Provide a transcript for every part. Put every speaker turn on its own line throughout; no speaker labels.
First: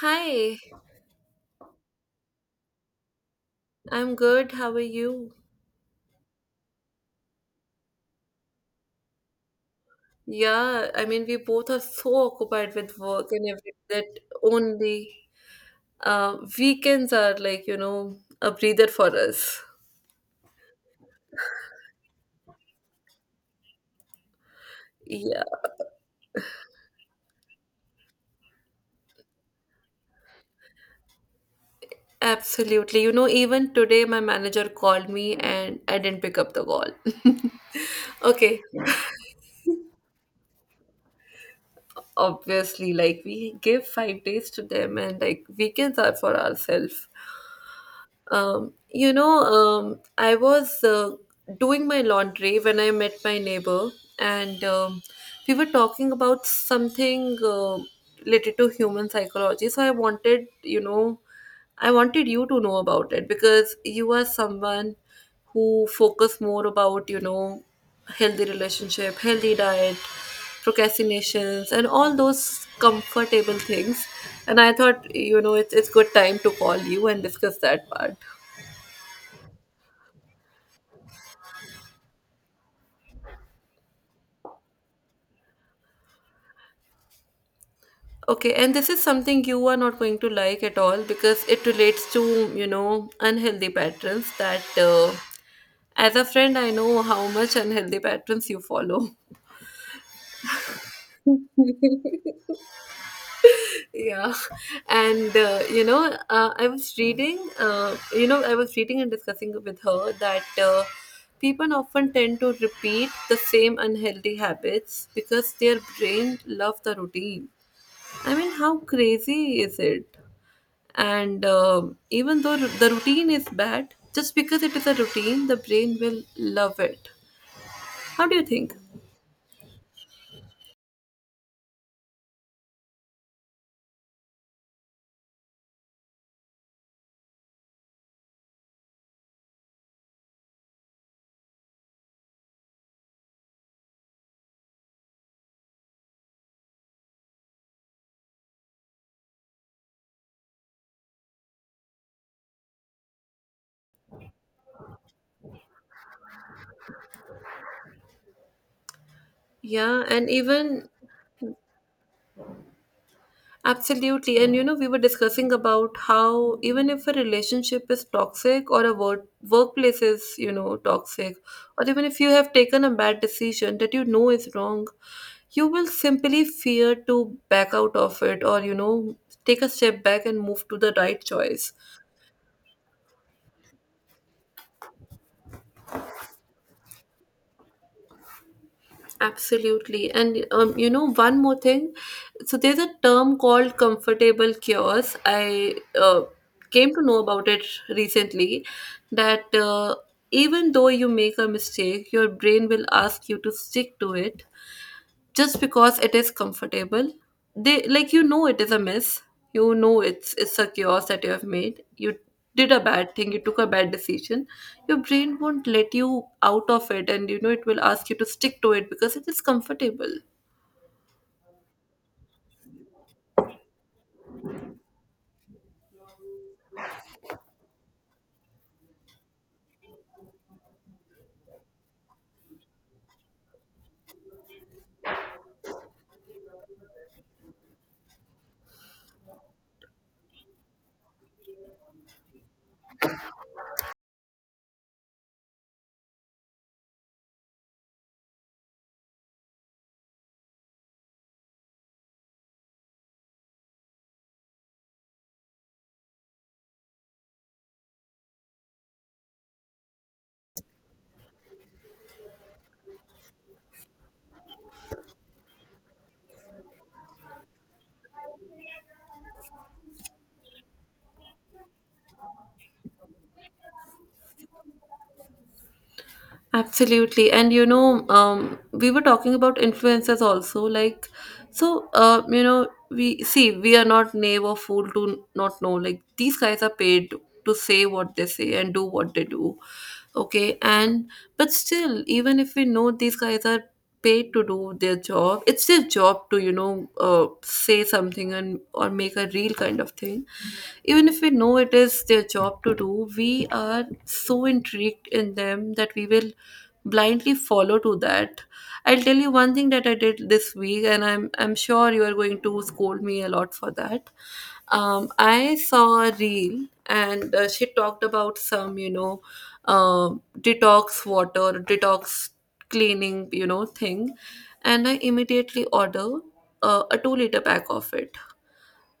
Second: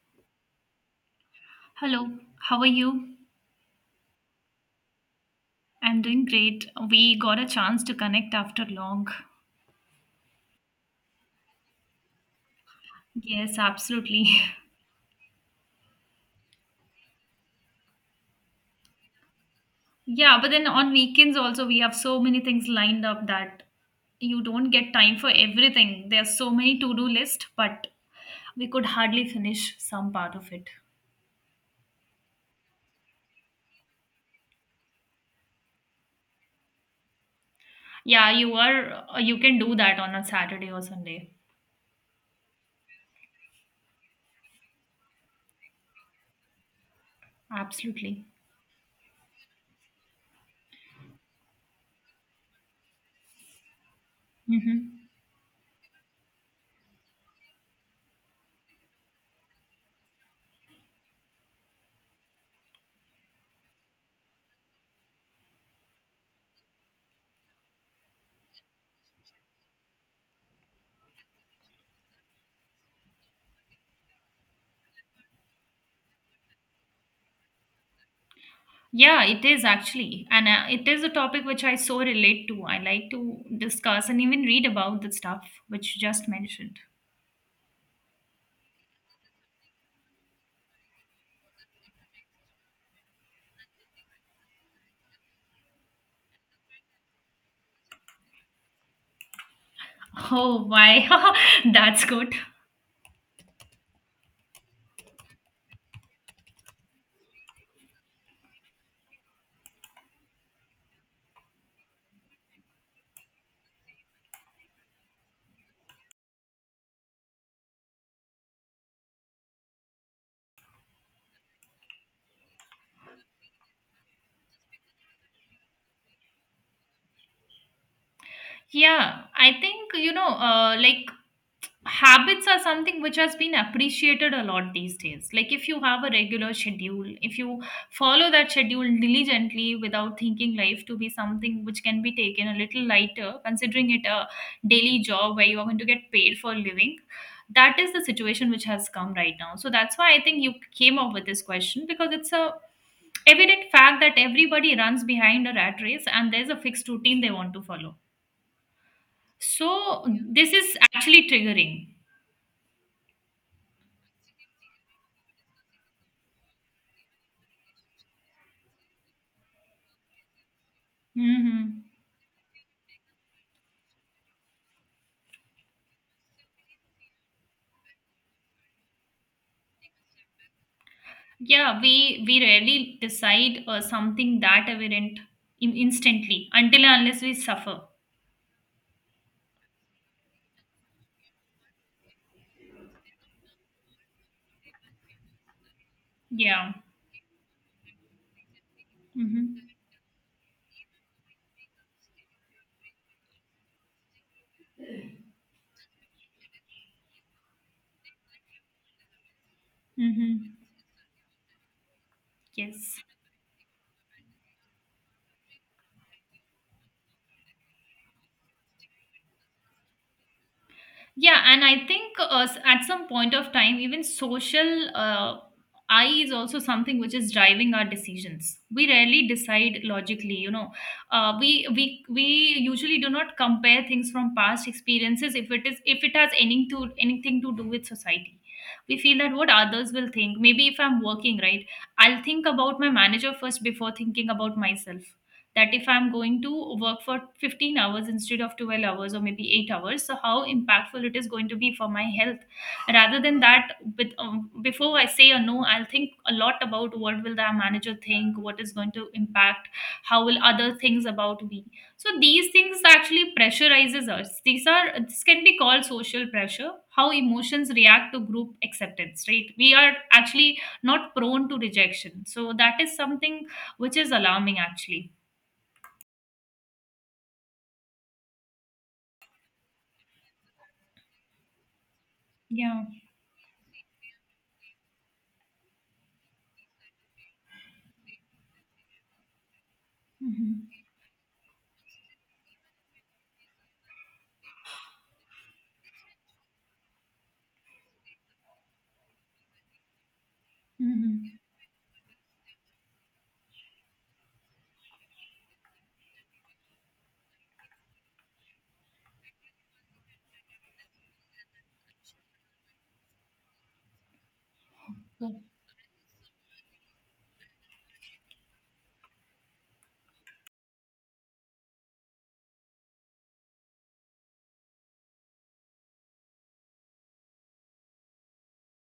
Hi,
Hello, how are you?
I'm good. How are you?
I'm doing great. We got a chance to connect after long.
Yeah, I mean, we both are so occupied with work and
Yes,
everything that
absolutely.
only weekends are like a breather for us.
Yeah, but then on weekends also, we have so many things lined up that you don't get time for
Yeah,
everything. There's so many to do list, but we could hardly finish some part of it.
absolutely. Even today my manager called me and I didn't pick up the call.
Yeah,
Okay,
you can do that on a Saturday or Sunday.
obviously, like we give 5 days to them, and like weekends are for ourselves.
Absolutely.
I was doing my laundry when I met my neighbor, and
Mm-hmm.
we were talking about something related to human psychology. So I wanted you to know about it, because you are someone who focus more about healthy relationship, healthy diet, procrastinations, and all those comfortable things. And I thought it's good time to call you and discuss that part.
Yeah, it is actually. And it is a topic which I so relate to. I like to discuss and even read about the stuff which you just mentioned.
Okay, and this is something you are not going to like at all, because it relates to unhealthy patterns that, as a friend, I know how much unhealthy patterns you follow.
Oh, why? That's good.
Yeah, and I was reading you know I was reading and discussing with her that, people often tend to repeat the same unhealthy habits because their brain love the routine. I mean, how crazy is it? And even though the routine is bad, just because it is a routine, the brain will love it. How do you think?
Yeah, I think, you know, like habits are something which has been appreciated a lot these days. Like if you have a regular schedule, if you follow that schedule diligently without thinking life to be something which can be taken a little lighter, considering it a daily job where you are going to get paid for a living. That is the situation which has come right now. So that's why I think you came up with this question, because it's a evident fact that everybody runs behind a rat race and there's a fixed routine they want to follow,
Yeah,
so
and
this is
even.
actually triggering.
Absolutely. And we were discussing about how even if a relationship is toxic or a workplace is toxic,
Mm-hmm.
or even if you have taken a bad decision that you know is wrong, you will simply fear to back out of it or take a step back and move to the right choice.
Yeah, we rarely decide something that aberrant instantly until and unless we suffer.
Absolutely. And one more thing. So there's a term called comfortable cures. I
Yeah.
came to know about it recently, that
Mm-hmm.
even though you make a mistake, your brain will ask you to stick to it just because it is comfortable. They like it is a mess. you know it's
Mm-hmm.
it's a chaos that you have made. You did a
Yes.
bad thing, you took a bad decision, your brain won't let you out of it. And it will ask you to stick to it because it is comfortable.
Yeah, and I think at some point of time, even social I is also something which is driving our decisions. We rarely decide logically, you know. We usually do not compare things from past experiences if it is, if it has anything to do with society. We feel that what others will think. Maybe if I'm working, right, I'll think about my manager first before thinking about myself, that if I'm going to work for 15 hours instead of 12 hours or maybe 8 hours, so how impactful it is going to be for my health. Rather than that, with, before I say a no, I'll think a lot about what will the manager think, what is going to impact, how will other things about me. So these things actually pressurizes us. These are, this can be called social pressure, how emotions react to group acceptance. Right, we are actually not prone to rejection, so that is something which is alarming actually.
Absolutely. And we were talking about influencers also. Like, so,
Yeah.
we see we are not naive or fool to not know. Like, these guys are paid to say what they say and do what they do. Okay.
Hmm.
But still, even if we know these guys are paid to do their job, it's their job to say something, and or make a real kind of thing. Even if we
Hmm.
know it is their job to do, we are so intrigued in them that we will blindly follow to that. I'll tell you one thing that I did this week, and I'm sure you are going to scold me a lot for that. I saw a reel, and she talked about some detox water, detox cleaning thing. And I immediately order a 2-liter pack of it.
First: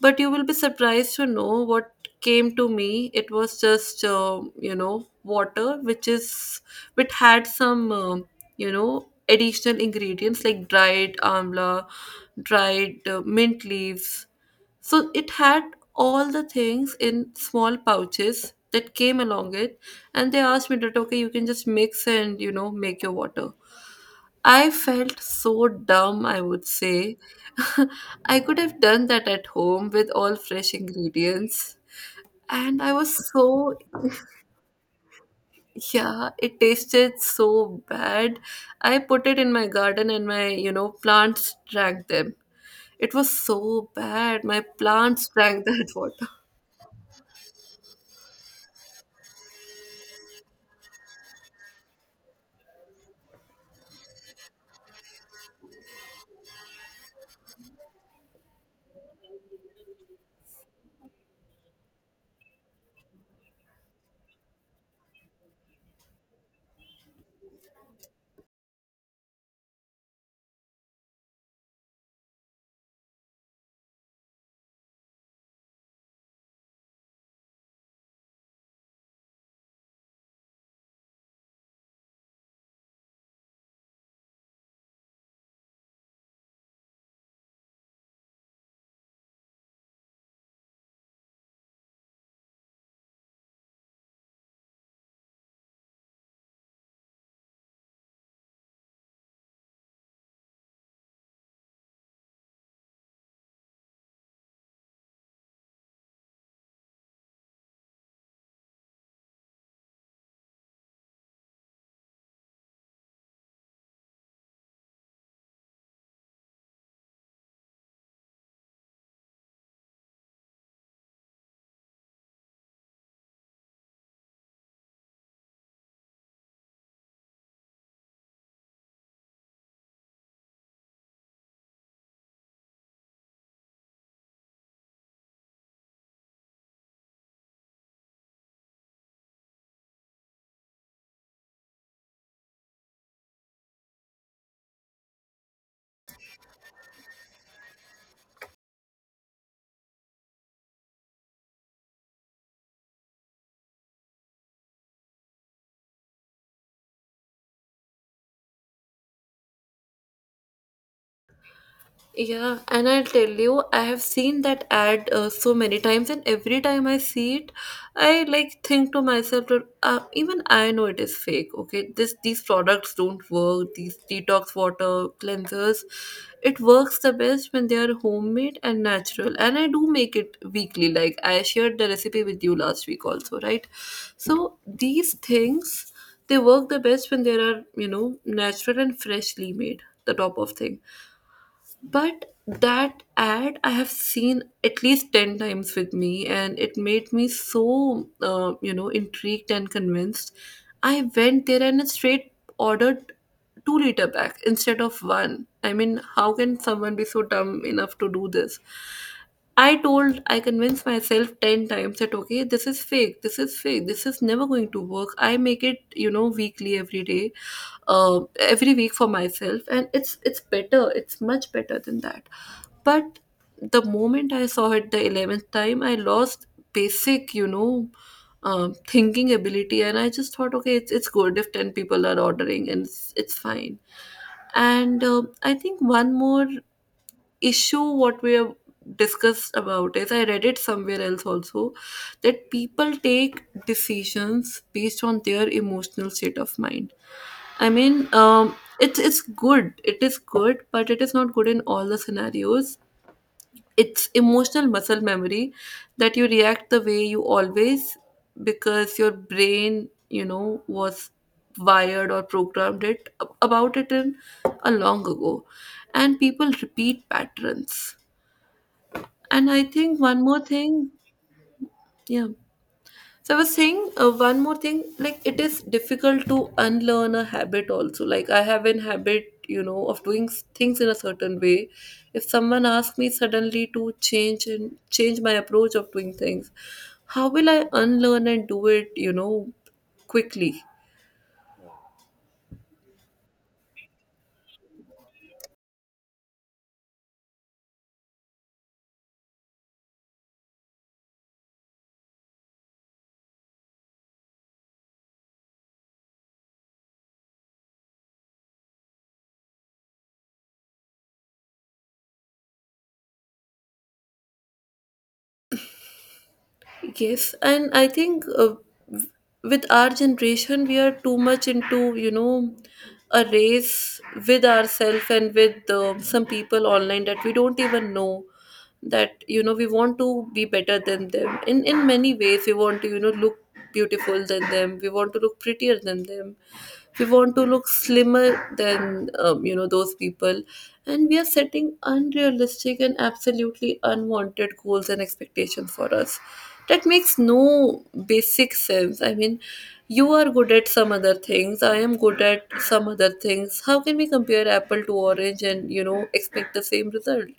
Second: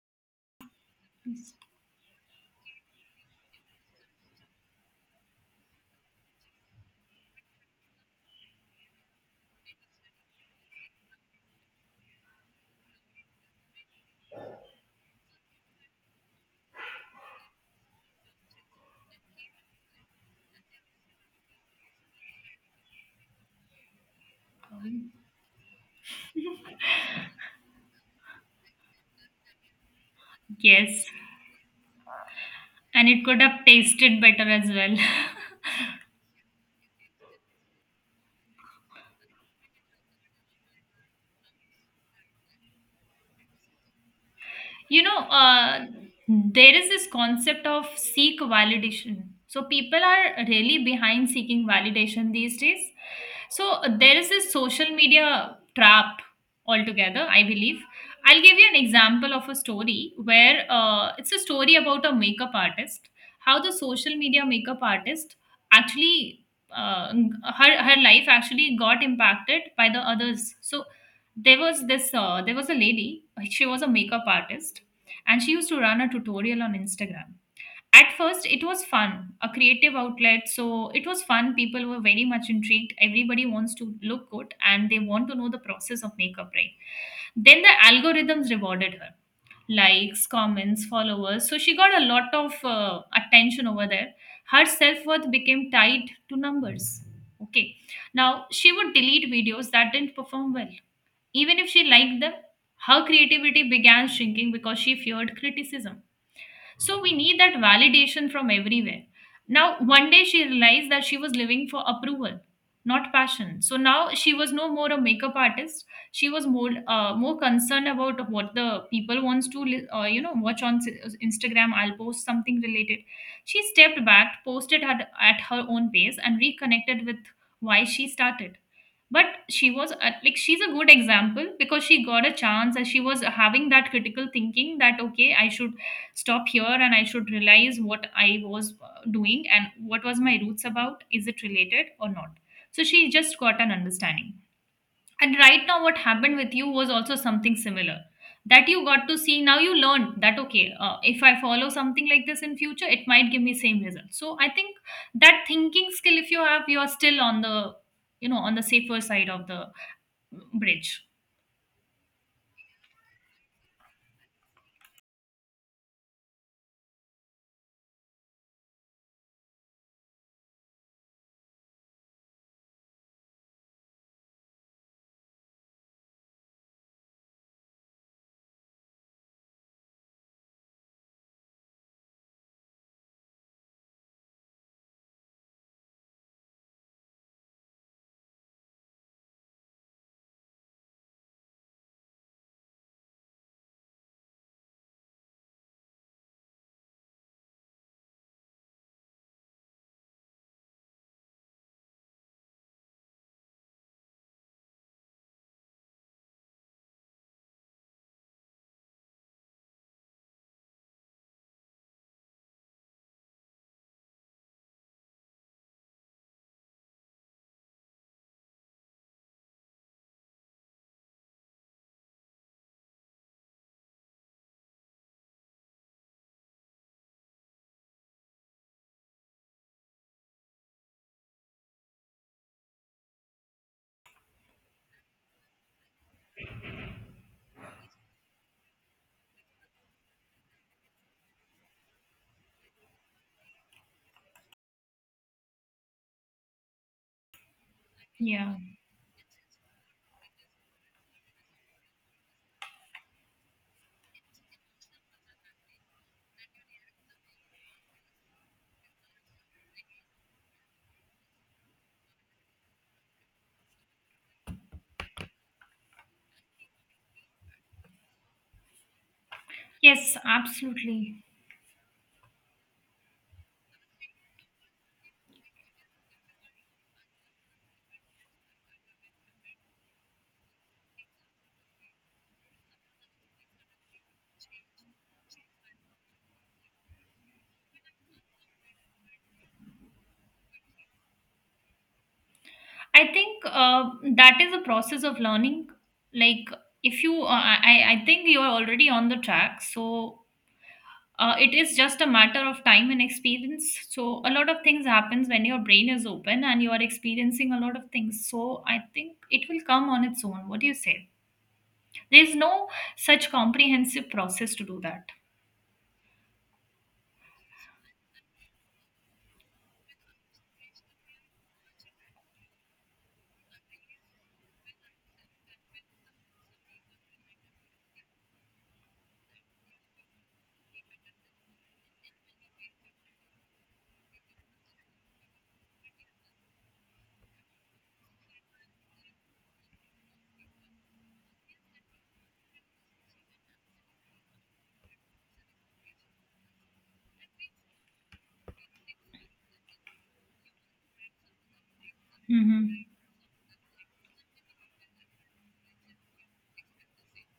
But you will be surprised to know what came to me. It was just water which had some you know additional ingredients like dried amla, dried mint leaves. So it had all the things in small pouches that came along it. And they asked me that, okay, you can just mix and make your water. I felt so dumb, I would say. I could have done that at home with all fresh
Yes.
ingredients. And I
And it
was
could have
so,
tasted better as well.
yeah, it tasted so bad. I put it in my garden, and my plants drank them. It was so bad. My
You know,
plants drank that water.
there is this concept of seek validation, so people are really behind seeking validation these days. So there is this social media trap altogether, I believe. I'll give you an example of a story where, it's a story about a makeup artist, how the social media makeup artist actually, uh, her life actually got impacted by the others. So there was this, there was a lady, she was a makeup artist, and she used to run a tutorial on Instagram. At first, it was fun, a creative outlet. So it was fun. People were very much intrigued. Everybody wants to look good and they want to know the process of makeup, right? Then the algorithms rewarded her likes, comments, followers. So she got a lot of attention over there. Her self worth became tied to numbers. Okay. Now she would delete videos that didn't perform well. Even if she liked them, her creativity began shrinking because she feared criticism. So we need that validation from everywhere. Now, one day she realized that she was living for approval, not passion. So now she was no more a makeup artist. She was more concerned about what the people wants to you know, watch on Instagram. I'll post something related. She stepped back, posted her at her own pace, and reconnected with why she started. But she was like, she's a good example because she got a chance and she was having that critical thinking that okay, I should stop here and I should realize what I was doing and what was my roots about, is it related or not. So she just got an understanding. And right now, what happened with you was also something similar, that you got to see now, you learned that okay, if I follow something like this in future it might give me same result. So I think that thinking skill if you have, you are still on the, you know, on the safer side of the bridge.
Yeah, and I'll tell you, I have seen that ad so many times, and every time I see it, I like think to myself that, even I know it is fake. Okay, this these products don't work. These detox water cleansers, it works the best when they are homemade and natural. And I do make it weekly. Like I shared the recipe with you last week also, right? So these things, they work the best when they are natural and freshly made. The top of thing. But that ad I have seen at least 10 times with me, and it made me so intrigued and convinced. I went there and straight ordered 2-liter pack instead of one. I mean, how can someone be so dumb enough to do this? I convinced myself 10 times that, okay, this is fake, this is fake, this is never going to work. I make it weekly, every day, every week for myself, and it's better, it's much better than that. But the moment I saw it the 11th time, I lost basic thinking ability. And I just thought, okay, it's good if 10 people are ordering, and it's fine. And I think one more issue what we have discussed about is, I read it somewhere else also, that people take decisions based on their emotional state of mind. I mean,
Yeah.
it's good. It is good, but it is not good in all the scenarios. It's emotional muscle memory, that you react the way you always, because your brain was wired or programmed it about it in a long ago, and people repeat patterns. And I think
Yes,
one more thing.
absolutely.
Yeah. So I was saying one more thing, like it is difficult to unlearn a habit also. Like I have an habit of doing things in a certain way. If someone asks me suddenly to change and change my approach of doing things, how will I unlearn and do it quickly?
I think that is a process of learning. Like if you, uh, I think you are already on the track. So it is just a matter of time and experience. So a lot of things happens when your brain is open and you are experiencing a lot of things. So I think it will come on its own. What do you say? There is no such comprehensive process to do that.
Yes, and I think, w- with our generation, we are too much into a race with ourselves and with some people online that we don't even know, that we want to be better than them. In many ways, we want to look beautiful than them, we want to look prettier than them, we want to look slimmer than those people. And we are setting unrealistic and absolutely unwanted goals and expectations for us that makes no basic sense. I mean, you are good at some other things, I am good at some
Hmm.
other things. How can we compare apple to orange and expect the same result?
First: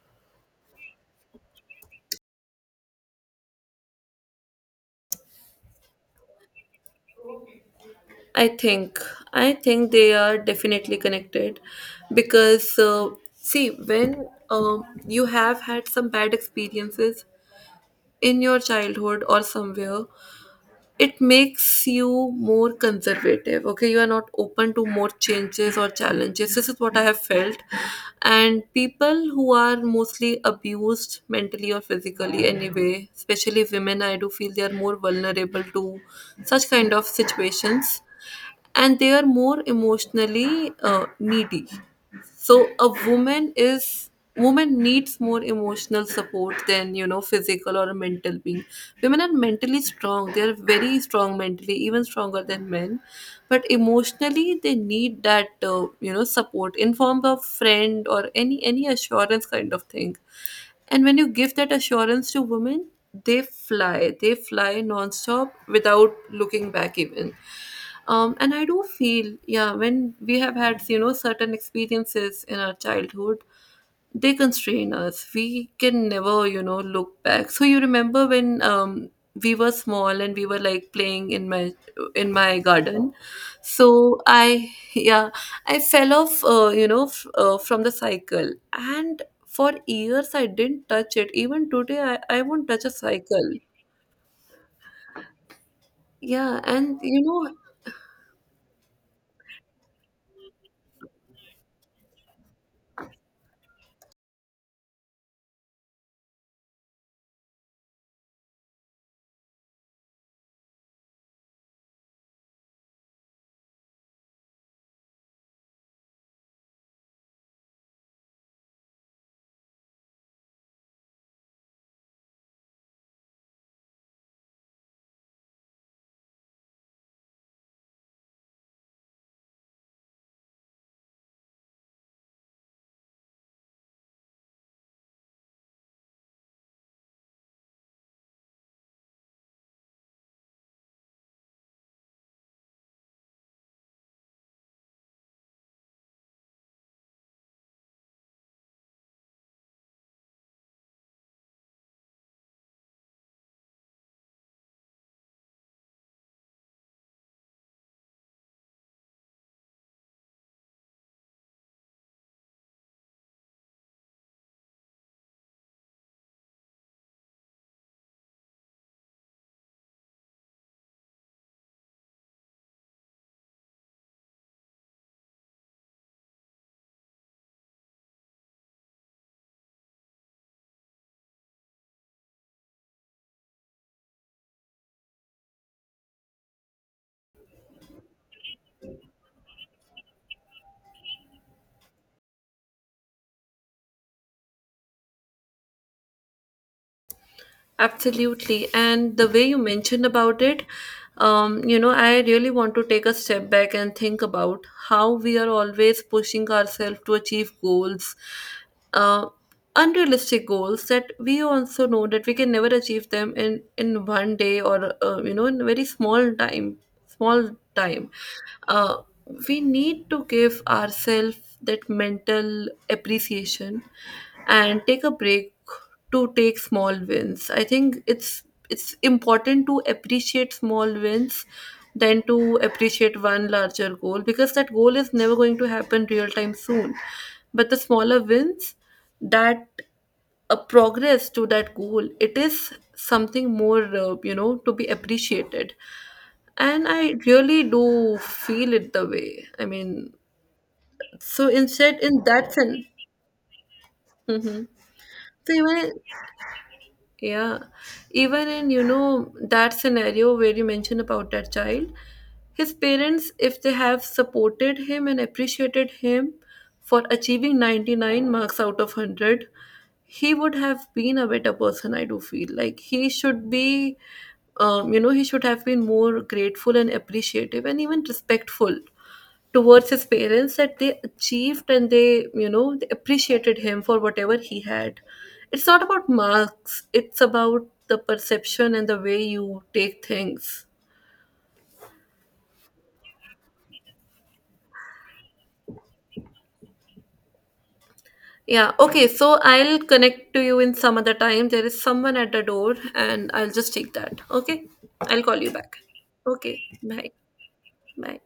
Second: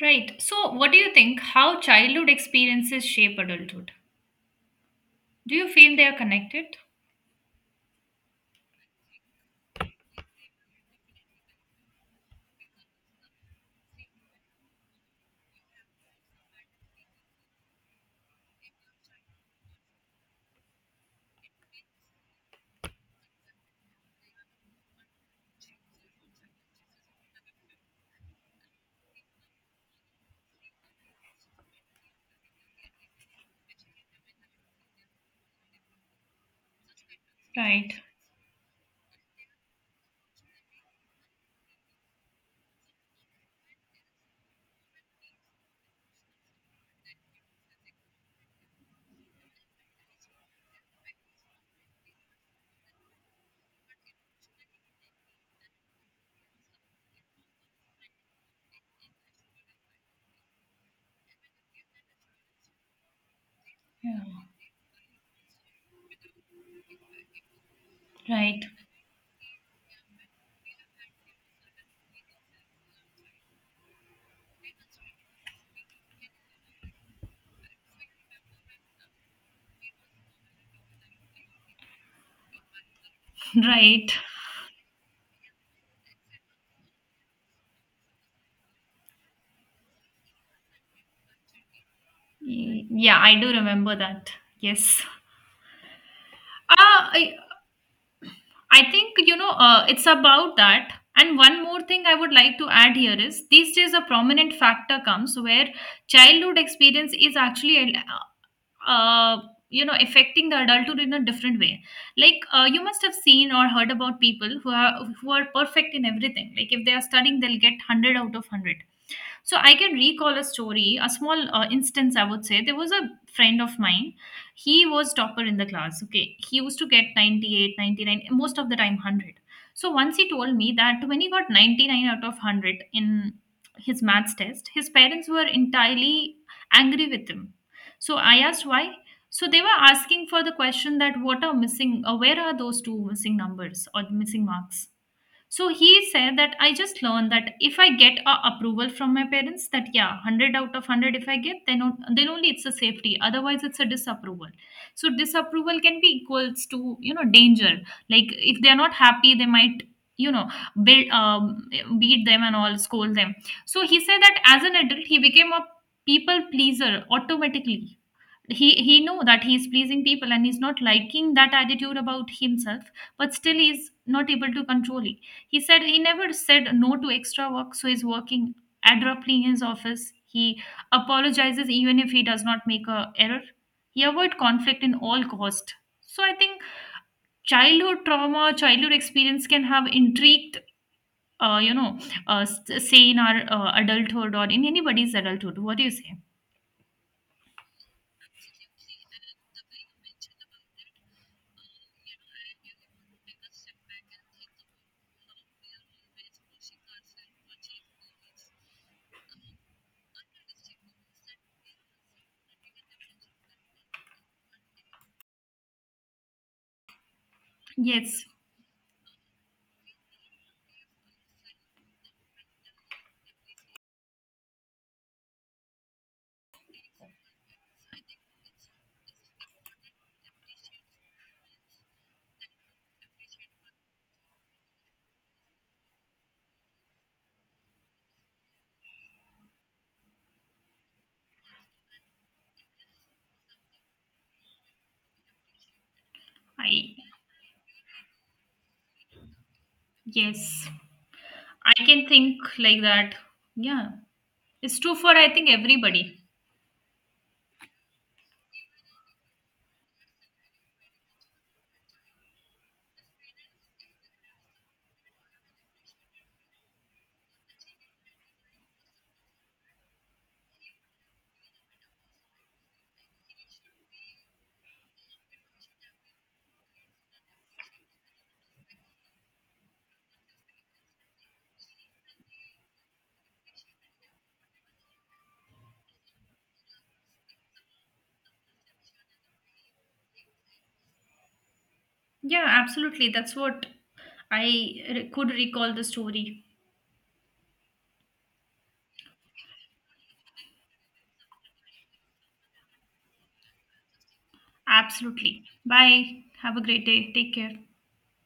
Right. So what do you think? How childhood experiences shape adulthood? Do you feel they are connected?
I think I think they are definitely connected, because see, when you have had some bad experiences in your childhood or somewhere, it makes you more conservative. Okay, you are not open to more changes or challenges. This is what I have felt. And people who are mostly abused mentally or physically anyway, especially women, I do feel they are more vulnerable to such kind of
Right.
situations. And they are more emotionally needy. So a woman is woman needs more emotional support than physical or mental being. Women are mentally strong, they are very strong mentally, even stronger than men. But emotionally they need that support in form of friend or any assurance kind of thing. And when you give that assurance to women, they fly, they
Yeah.
fly non-stop without looking back even. And I
Right.
do feel, yeah, when we have had certain experiences in our childhood, they constrain us. We can never look back. So you remember when, we were small and we were like playing in my garden.
Right.
So I fell off from the cycle. And for years I didn't touch it. Even today I won't touch a
Yeah, I do
cycle.
remember that. Yes.
Yeah,
Uh,
and
I, I think, you know, it's about that. And one more thing I would like to add here is, these days a prominent factor comes where childhood experience is actually, uh, you know, affecting the adulthood in a different way. Like you must have seen or heard about people who are perfect in everything. Like if they are studying, they'll get hundred out of hundred. So I can recall a story, a small instance, I would say. There was a friend of mine. He was topper in the class. Okay. He used to get 98, 99, most of the time 100. So once he told me that when he got 99 out of 100 in his maths test, his parents were entirely angry with him. So I asked why. So they were asking for the question that what are missing, or where are those two missing numbers or missing marks? So he said that I just learned that if I get a approval from my parents, that yeah, 100 out of 100 if I get then on, then only it's a safety, otherwise it's a disapproval. So disapproval can be equals to, you know, danger. Like if they're not happy they might, you know, build, beat them and all, scold them. So he said that as an adult he became a people pleaser automatically. He know that he is pleasing people and he's not liking that attitude about himself, but still he's not able to control it. He said he never said no to extra work, so he's working abruptly in his office. He apologizes even if he does not make a error. He avoid conflict in all cost. So I think childhood trauma, childhood experience can have intrigued uh, you know say in our adulthood or in anybody's adulthood. What do you say?
absolutely. And the way you mentioned about it, I really want to take a step back and think about how we are always pushing ourselves to achieve goals, uh, unrealistic goals that we also know that we can never achieve them in one day, or in very small time, small time.
yes
Uh, we need to give ourselves that mental appreciation and take a break to take small wins. I think it's important to appreciate small wins than to appreciate one larger goal, because that goal is never going to happen real time soon. But the smaller wins, that a progress to that goal, it is something more to be appreciated. And
i
I really do feel it the way, I mean,
yes,
so
I
instead
can
in
think
that
like
sense.
that. Yeah.
Hmm.
It's true for, I think,
So even.
everybody.
Yeah, even in that scenario where you mentioned about that child, his parents, if they have supported him and appreciated him for achieving 99 marks out of 100, he would have been a better person. I do feel like he should be, you know, he should have been more grateful and appreciative and even respectful towards his parents, that they achieved and they you know they appreciated him for whatever he had. It's not about marks, it's about the perception and the way you take things.
Yeah, absolutely. That's what could recall the story.
Yeah, okay. So I'll connect to you in some other time. There is someone at the door, and I'll just take that. Okay, I'll call
Absolutely.
you back.
Bye.
Okay,
Have a great
bye.
day. Take care.
Bye.